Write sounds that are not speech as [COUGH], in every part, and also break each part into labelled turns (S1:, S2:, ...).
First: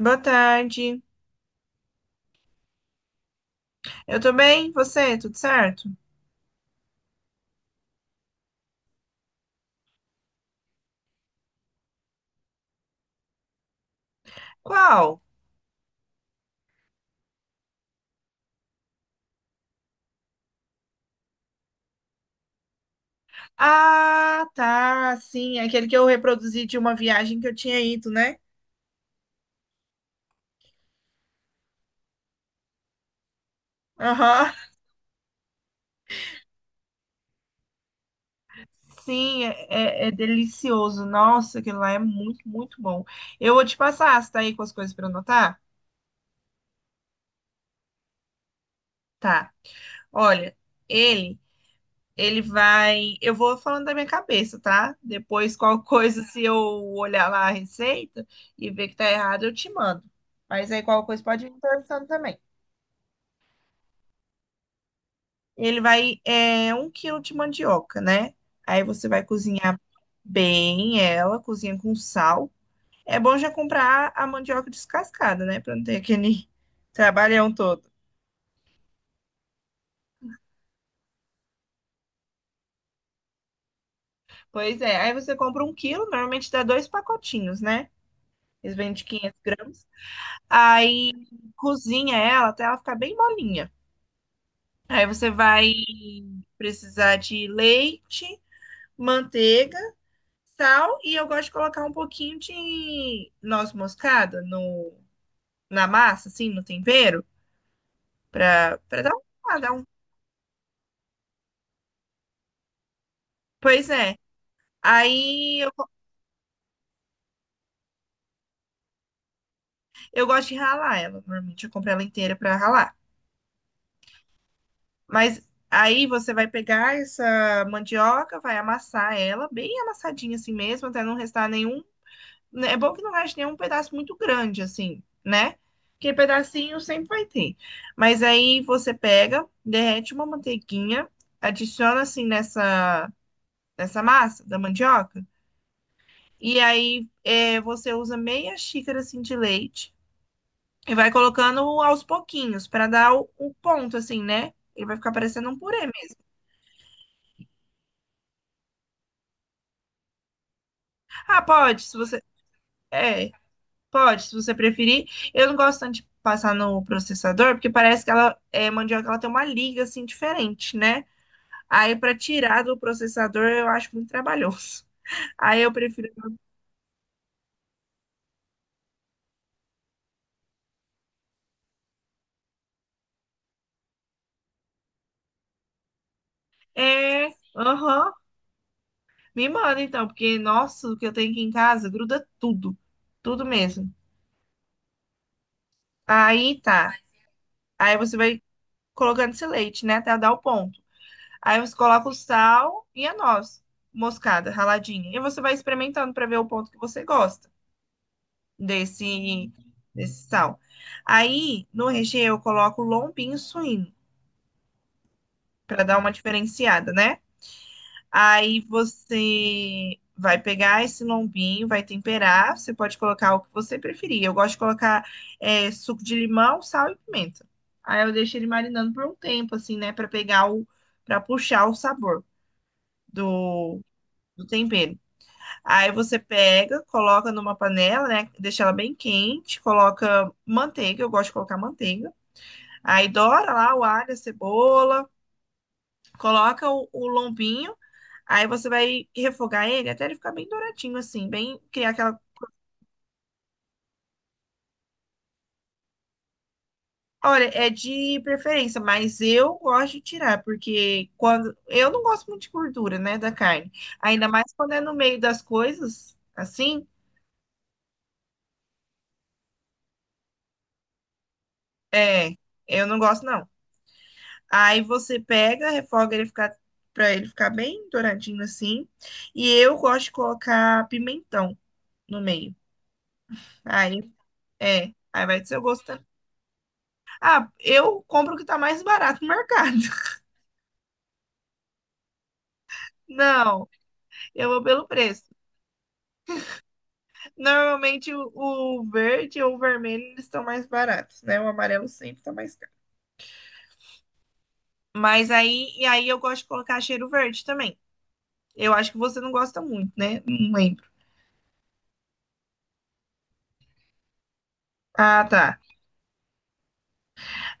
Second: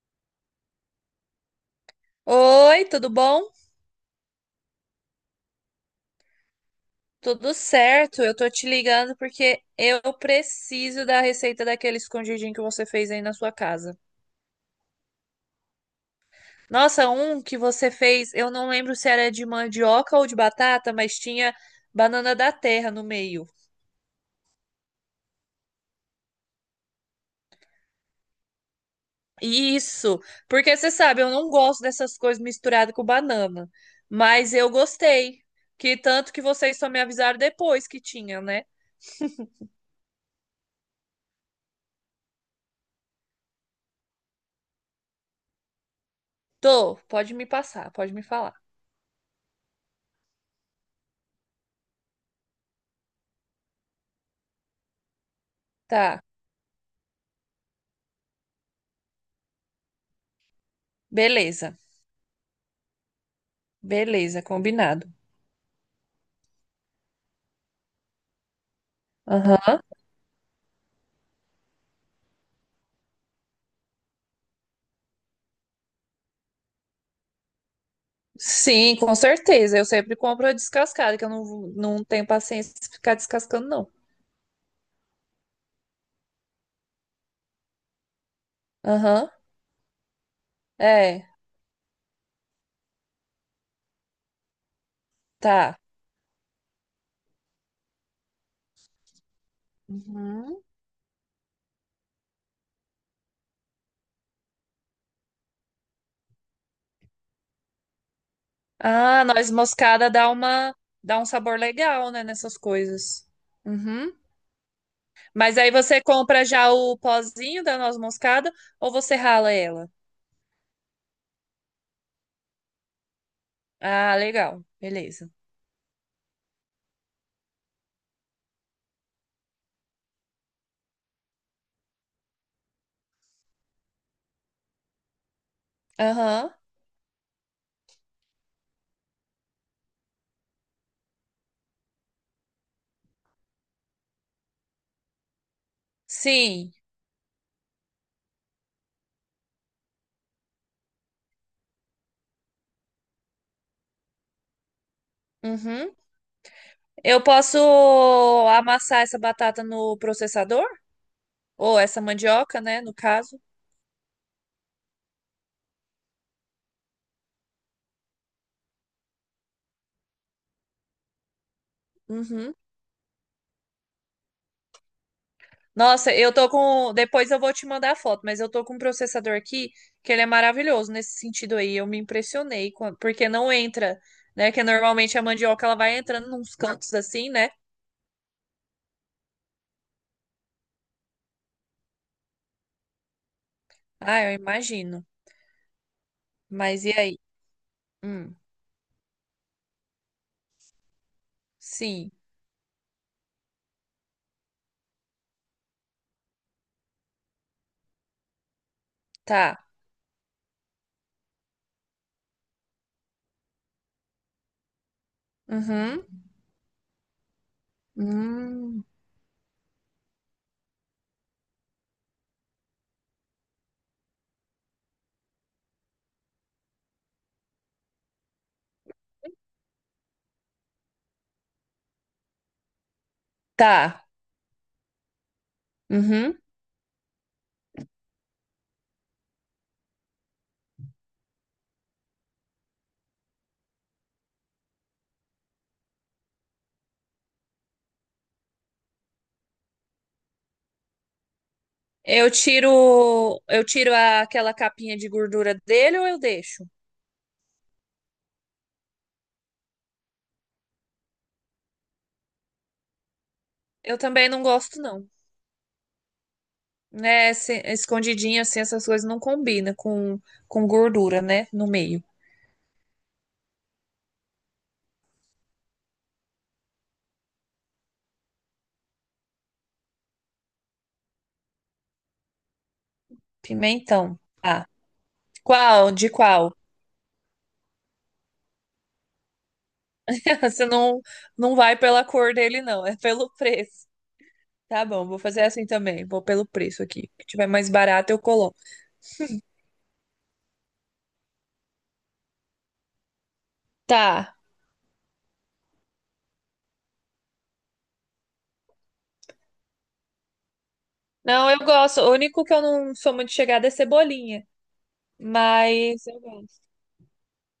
S1: Boa tarde.
S2: Oi, tudo bom?
S1: Eu tô bem? Você? Tudo certo?
S2: Tudo certo. Eu tô te ligando porque eu preciso da receita daquele escondidinho que você fez aí na sua casa.
S1: Qual?
S2: Nossa, um que você fez, eu não lembro se era de mandioca ou de batata, mas tinha banana da terra no meio.
S1: Ah, tá. Sim, aquele que eu reproduzi de uma viagem que eu tinha ido, né?
S2: Isso, porque você sabe, eu não gosto dessas coisas misturadas com banana,
S1: Aham.
S2: mas eu gostei. Que tanto que vocês só me avisaram depois que tinha, né?
S1: Sim, é delicioso. Nossa, aquilo lá é muito, muito bom. Eu vou te passar. Você tá aí com as coisas pra anotar?
S2: Tô, pode me passar, pode me falar.
S1: Tá. Olha, ele, ele vai. Eu vou falando da minha cabeça, tá? Depois, qual coisa,
S2: Tá,
S1: se eu olhar lá a receita e ver que tá errado, eu te mando. Mas aí, qual coisa pode ir me
S2: beleza.
S1: interessando também.
S2: Beleza, combinado.
S1: Ele vai, é, um quilo de mandioca, né? Aí você vai cozinhar
S2: Aham.
S1: bem ela, cozinha com sal. É bom já comprar a mandioca descascada, né? Pra não ter aquele [LAUGHS] trabalhão todo.
S2: Sim, com certeza. Eu sempre compro a descascada, que eu não, não tenho paciência de ficar descascando, não.
S1: Pois é, aí você compra um quilo, normalmente dá dois pacotinhos, né? Eles vendem de
S2: Aham.
S1: 500 gramas. Aí
S2: É,
S1: cozinha ela até ela ficar bem molinha. Aí você vai
S2: tá.
S1: precisar de leite, manteiga,
S2: Uhum.
S1: sal, e eu gosto de colocar um pouquinho de noz moscada na massa, assim, no tempero, pra dar um,
S2: Ah, noz
S1: ah, dar um.
S2: moscada dá dá um sabor legal, né, nessas coisas.
S1: Pois
S2: Uhum.
S1: é.
S2: Mas
S1: Aí
S2: aí você compra já o pozinho da noz moscada ou você rala ela?
S1: eu gosto de ralar ela. Normalmente eu compro ela inteira pra ralar.
S2: Ah, legal. Beleza.
S1: Mas aí você vai pegar essa mandioca, vai amassar ela, bem amassadinha assim mesmo, até não restar nenhum, né, é bom que não reste nenhum pedaço muito grande, assim, né? Porque
S2: Aham.
S1: pedacinho sempre vai ter. Mas aí você pega, derrete uma manteiguinha, adiciona assim nessa massa da mandioca. E
S2: Sim.
S1: aí é, você usa meia xícara assim de leite e vai colocando aos pouquinhos para dar o ponto, assim, né? Ele vai ficar parecendo um purê
S2: Uhum.
S1: mesmo.
S2: Eu posso amassar essa batata no processador?
S1: Ah,
S2: Ou
S1: pode, se
S2: essa
S1: você.
S2: mandioca, né, no
S1: É,
S2: caso?
S1: pode, se você preferir. Eu não gosto tanto de passar no processador, porque parece que ela é mandioca, ela tem uma liga assim diferente, né? Aí para
S2: Uhum.
S1: tirar do processador eu acho muito trabalhoso. [LAUGHS] Aí eu prefiro.
S2: Nossa, eu
S1: [LAUGHS]
S2: tô com. Depois eu vou te mandar a foto, mas eu tô com um processador aqui que ele é maravilhoso nesse sentido aí. Eu me impressionei, porque não entra, né? Que normalmente a mandioca ela vai entrando nos cantos
S1: É,
S2: assim, né?
S1: aham. Me manda então, porque nossa, o que eu tenho aqui em casa gruda tudo, tudo mesmo.
S2: Ah, eu imagino.
S1: Aí
S2: Mas e
S1: tá.
S2: aí?
S1: Aí você
S2: Hum,
S1: vai colocando esse leite, né, até dar o ponto. Aí você coloca
S2: sim,
S1: o sal e a noz moscada raladinha. E você vai experimentando para ver o ponto que você gosta. desse,
S2: tá.
S1: Desse sal. Aí, no recheio, eu coloco lombinho suíno, para dar
S2: Uhum.
S1: uma diferenciada, né? Aí
S2: Hum,
S1: você vai pegar esse lombinho, vai temperar, você pode colocar o que você preferir. Eu gosto de colocar é, suco de limão, sal e pimenta. Aí eu deixo ele marinando por um tempo, assim, né? Para pegar para puxar o sabor do,
S2: tá.
S1: do tempero. Aí você
S2: Uhum.
S1: pega, coloca numa panela, né? Deixa ela bem quente, coloca manteiga, eu gosto de colocar manteiga. Aí doura lá o alho, a cebola, coloca o lombinho, aí você vai refogar ele até ele ficar bem douradinho, assim, bem criar aquela.
S2: Eu tiro aquela capinha de gordura dele ou eu deixo?
S1: Olha, é de preferência, mas eu gosto de tirar, porque quando. Eu não gosto muito de gordura, né, da carne.
S2: Eu
S1: Ainda
S2: também não
S1: mais quando é
S2: gosto,
S1: no
S2: não.
S1: meio das coisas, assim,
S2: Né, escondidinho assim, essas coisas não combinam com gordura, né, no meio.
S1: é, eu não gosto, não. Aí você pega, refoga ele ficar para ele ficar bem douradinho assim. E eu gosto de colocar pimentão no meio. Aí
S2: Pimentão. Ah,
S1: é, aí vai do seu gosto
S2: qual?
S1: também.
S2: De qual?
S1: Ah, eu compro o que tá mais barato no mercado. [LAUGHS]
S2: [LAUGHS] Você não, não vai pela cor dele, não, é pelo
S1: Não,
S2: preço.
S1: eu vou
S2: Tá
S1: pelo
S2: bom, vou
S1: preço.
S2: fazer assim também. Vou pelo preço aqui. O que tiver mais barato,
S1: Normalmente
S2: eu coloco.
S1: o verde ou o vermelho eles estão mais baratos, né? O amarelo sempre tá mais caro.
S2: Tá.
S1: Mas aí, e aí eu gosto de colocar cheiro verde também. Eu acho que você não gosta muito, né? Não lembro.
S2: Não, eu gosto. O único que eu não sou muito chegada é cebolinha.
S1: Ah, tá.
S2: Mas eu gosto.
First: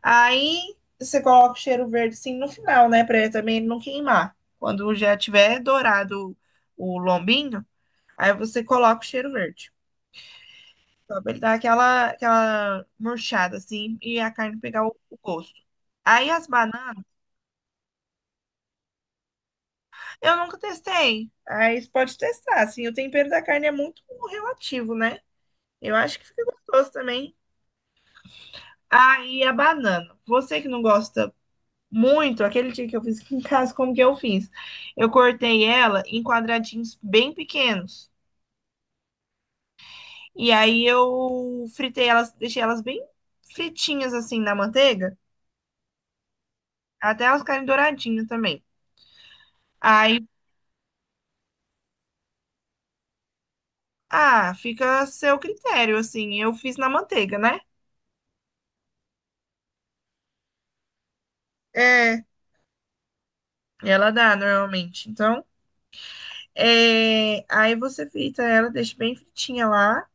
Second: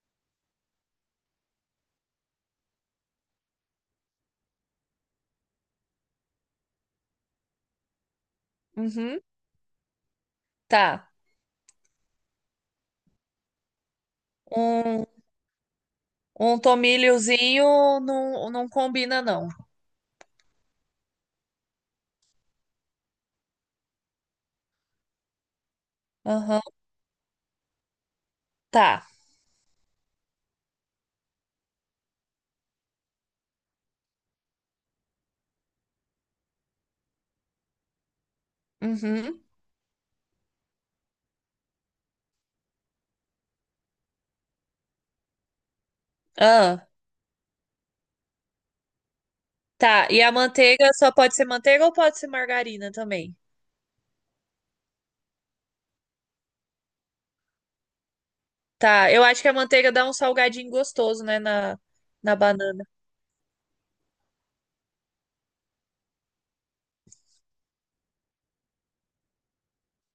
S1: Aí você coloca o cheiro verde assim no final, né? Pra ele também não queimar. Quando já tiver dourado o lombinho, aí você coloca o
S2: Uhum.
S1: cheiro verde.
S2: Tá.
S1: Só pra ele dar aquela, aquela murchada assim e a carne pegar
S2: Um,
S1: o gosto. Aí as
S2: um
S1: bananas,
S2: tomilhozinho não, não combina, não.
S1: eu nunca testei. Aí você pode testar, assim. O tempero da carne é muito relativo, né? Eu acho que fica
S2: Aham.
S1: gostoso também.
S2: Tá.
S1: Aí a banana. Você que não gosta muito, aquele dia que eu fiz aqui em casa, como que eu fiz? Eu cortei ela em quadradinhos bem pequenos.
S2: Uhum.
S1: E aí eu fritei elas, deixei elas bem fritinhas assim na manteiga,
S2: Ah.
S1: até elas ficarem douradinhas também.
S2: Tá, e
S1: Aí,
S2: a manteiga só pode ser manteiga ou pode ser margarina também?
S1: ah, fica a seu critério, assim. Eu fiz na manteiga, né?
S2: Tá, eu acho que a manteiga dá um salgadinho gostoso, né, na,
S1: É,
S2: na banana.
S1: ela dá normalmente. Então, é, aí você frita ela, deixa bem fritinha lá.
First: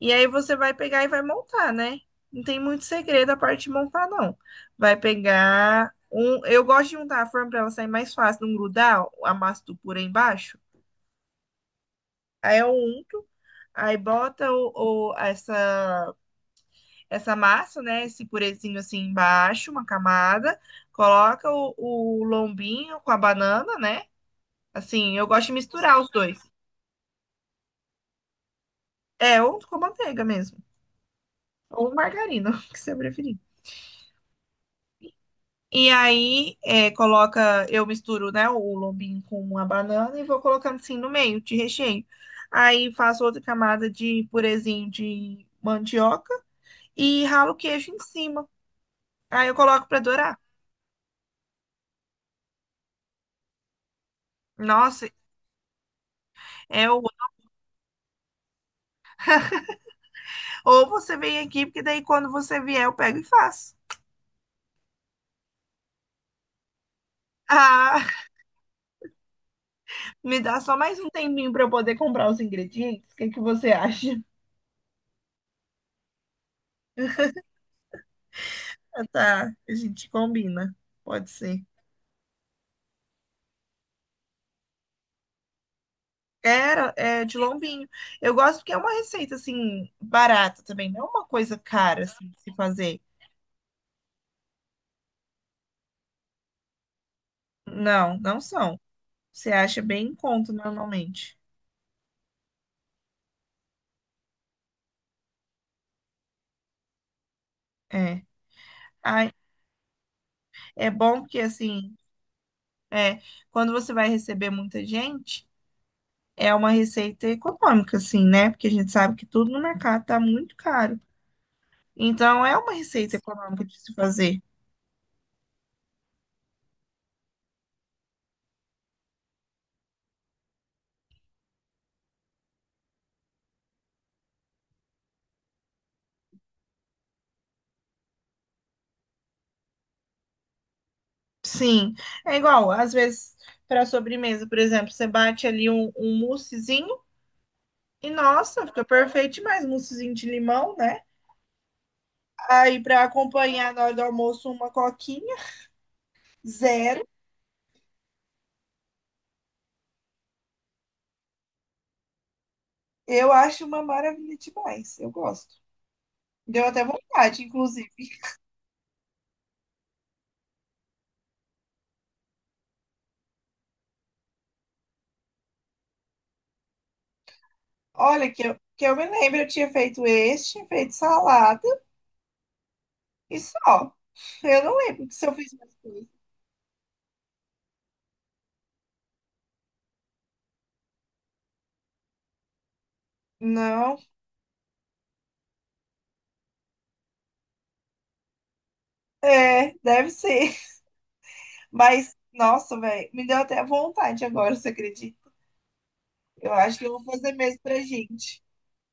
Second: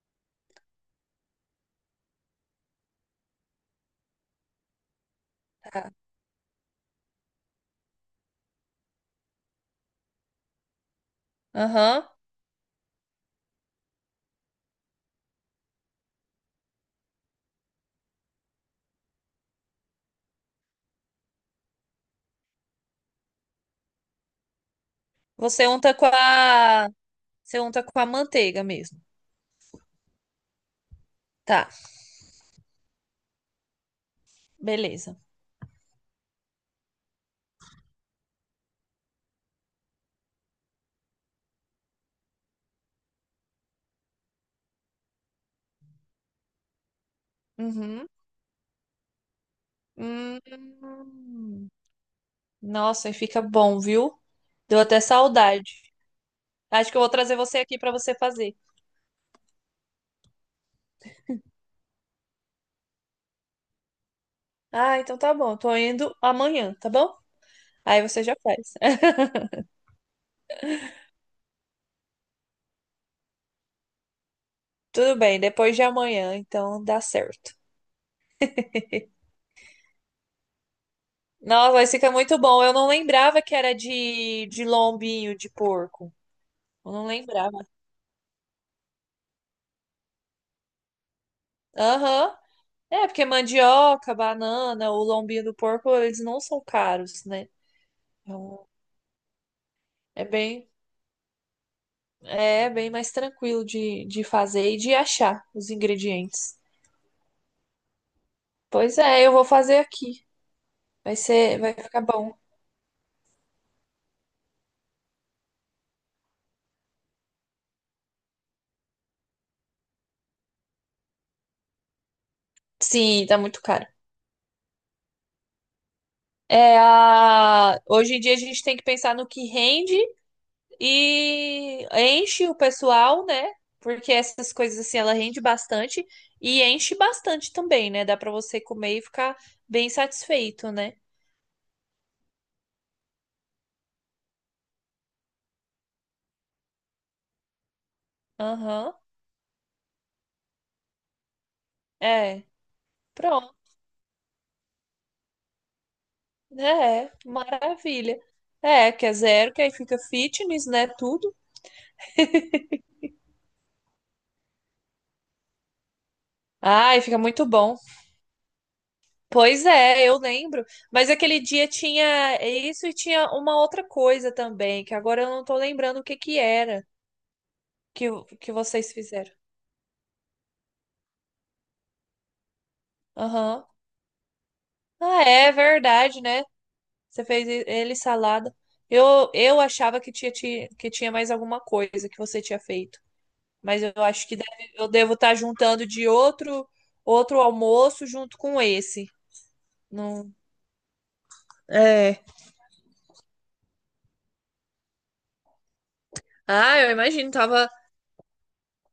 S1: E aí você vai pegar e vai montar, né? Não tem muito segredo a parte de montar, não. Vai
S2: Tá.
S1: pegar um. Eu gosto de untar a forma para ela sair mais fácil, não grudar a massa do purê embaixo.
S2: Aham.
S1: Aí eu unto, aí bota essa massa, né? Esse purezinho assim embaixo, uma camada. Coloca o lombinho com a banana, né? Assim, eu gosto de
S2: Você unta
S1: misturar
S2: com
S1: os dois.
S2: a, você unta com a manteiga mesmo.
S1: É, ou com manteiga mesmo.
S2: Tá,
S1: Ou margarina, [LAUGHS] o que você preferir.
S2: beleza.
S1: E aí, é, coloca, eu misturo, né, o lombinho com uma banana e vou colocando assim no meio de recheio. Aí faço outra camada de purezinho de mandioca e ralo o queijo em
S2: Uhum.
S1: cima. Aí eu coloco para dourar.
S2: Hum. Nossa, e fica bom, viu? Deu até
S1: Nossa,
S2: saudade.
S1: é
S2: Acho que eu
S1: o...
S2: vou trazer você aqui pra você fazer.
S1: ou você vem aqui, porque daí quando você vier eu pego e faço. [LAUGHS]
S2: Ah, então tá bom. Tô indo amanhã, tá bom? Aí
S1: Ah,
S2: você já faz. [LAUGHS]
S1: me dá só mais um tempinho para eu poder comprar os ingredientes. O que que você acha?
S2: Tudo bem, depois de amanhã, então dá certo.
S1: Ah,
S2: [LAUGHS]
S1: tá, a gente combina. Pode ser.
S2: Nossa, mas fica muito bom. Eu não lembrava que era de lombinho de porco.
S1: Era,
S2: Eu não
S1: é de
S2: lembrava.
S1: lombinho. Eu gosto porque é uma receita, assim, barata também. Não é uma coisa cara, assim,
S2: Aham.
S1: de se fazer.
S2: É, porque mandioca, banana, o lombinho do porco, eles não são caros, né?
S1: Não, não
S2: Então,
S1: são. Você acha bem em
S2: é
S1: conta,
S2: bem,
S1: normalmente.
S2: é bem mais tranquilo de fazer e de achar os ingredientes.
S1: É.
S2: Pois é, eu
S1: Ai,
S2: vou fazer aqui.
S1: é
S2: Vai
S1: bom porque,
S2: ser, vai
S1: assim,
S2: ficar bom.
S1: é, quando você vai receber muita gente, é uma receita econômica, assim, né? Porque a gente sabe que tudo no mercado tá muito caro. Então, é uma receita
S2: Sim, tá muito
S1: econômica de
S2: caro.
S1: se fazer.
S2: É a... Hoje em dia a gente tem que pensar no que rende e enche o pessoal, né? Porque essas coisas assim, ela rende bastante e enche bastante também, né? Dá pra você comer e ficar bem satisfeito, né?
S1: Sim. É igual, às vezes, para sobremesa, por exemplo, você bate ali um moussezinho. E nossa, fica
S2: Aham.
S1: perfeito mais moussezinho de limão, né?
S2: É.
S1: Aí pra
S2: Pronto.
S1: acompanhar na hora do almoço uma coquinha, zero.
S2: É, é, maravilha. É, que é zero, que aí fica fitness, né? Tudo.
S1: Eu acho uma maravilha demais. Eu gosto. Deu até
S2: Ai, fica
S1: vontade,
S2: muito bom.
S1: inclusive.
S2: Pois é, eu lembro. Mas aquele dia tinha isso e tinha uma outra coisa também, que agora eu não tô lembrando o que que era que,
S1: Olha, que
S2: que
S1: eu, que
S2: vocês
S1: eu me
S2: fizeram.
S1: lembro, eu tinha feito este, tinha feito salada e
S2: Aham.
S1: só. Eu não lembro
S2: Ah,
S1: se eu
S2: é
S1: fiz mais coisa.
S2: verdade, né? Você fez ele salada. Eu achava que que tinha mais alguma coisa que você tinha feito. Mas eu
S1: Não,
S2: acho que eu devo estar juntando de outro outro almoço junto com esse.
S1: é, deve
S2: Não,
S1: ser. [LAUGHS] Mas,
S2: é.
S1: nossa, velho, me deu até vontade agora, você acredita? Eu acho
S2: Ah,
S1: que
S2: eu
S1: eu vou
S2: imagino,
S1: fazer mesmo pra gente.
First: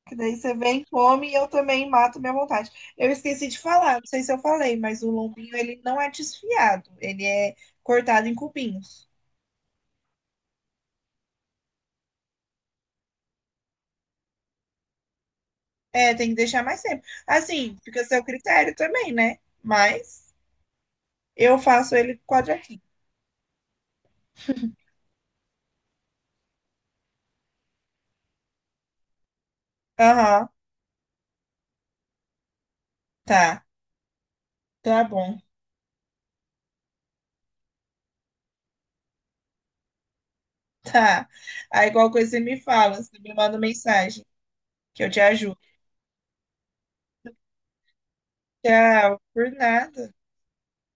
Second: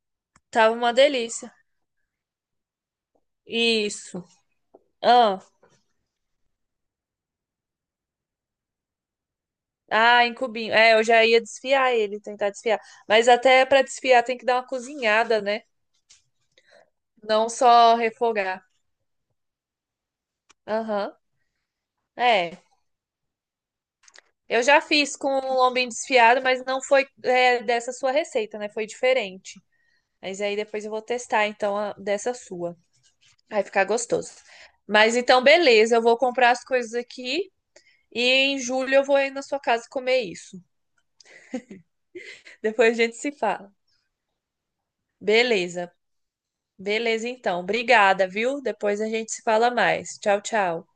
S1: Que daí você
S2: tava
S1: vem,
S2: uma
S1: come e eu
S2: delícia.
S1: também mato minha vontade. Eu esqueci de falar, não sei
S2: Isso.
S1: se eu falei, mas o
S2: Ah,
S1: lombinho ele não é desfiado, ele é cortado em cubinhos.
S2: ah, em cubinho. É, eu já ia desfiar ele, tentar desfiar. Mas até para desfiar tem que dar uma cozinhada, né?
S1: É, tem que deixar mais tempo.
S2: Não
S1: Assim,
S2: só
S1: fica a seu
S2: refogar.
S1: critério também, né? Mas
S2: Aham.
S1: eu faço ele
S2: É.
S1: quadradinho.
S2: Eu já fiz com o lombinho desfiado, mas não foi é, dessa sua receita, né? Foi diferente. Mas
S1: Aham,
S2: aí depois eu vou testar, então, dessa sua. Vai
S1: tá,
S2: ficar gostoso.
S1: tá
S2: Mas
S1: bom,
S2: então, beleza, eu vou comprar as coisas aqui e em julho eu vou aí na sua casa comer isso.
S1: [LAUGHS] tá. Aí qualquer coisa você me
S2: [LAUGHS] Depois
S1: fala,
S2: a gente
S1: você
S2: se
S1: me manda
S2: fala.
S1: mensagem, que eu te ajudo.
S2: Beleza, beleza então. Obrigada, viu? Depois a
S1: Tchau,
S2: gente se
S1: por
S2: fala
S1: nada.
S2: mais. Tchau, tchau.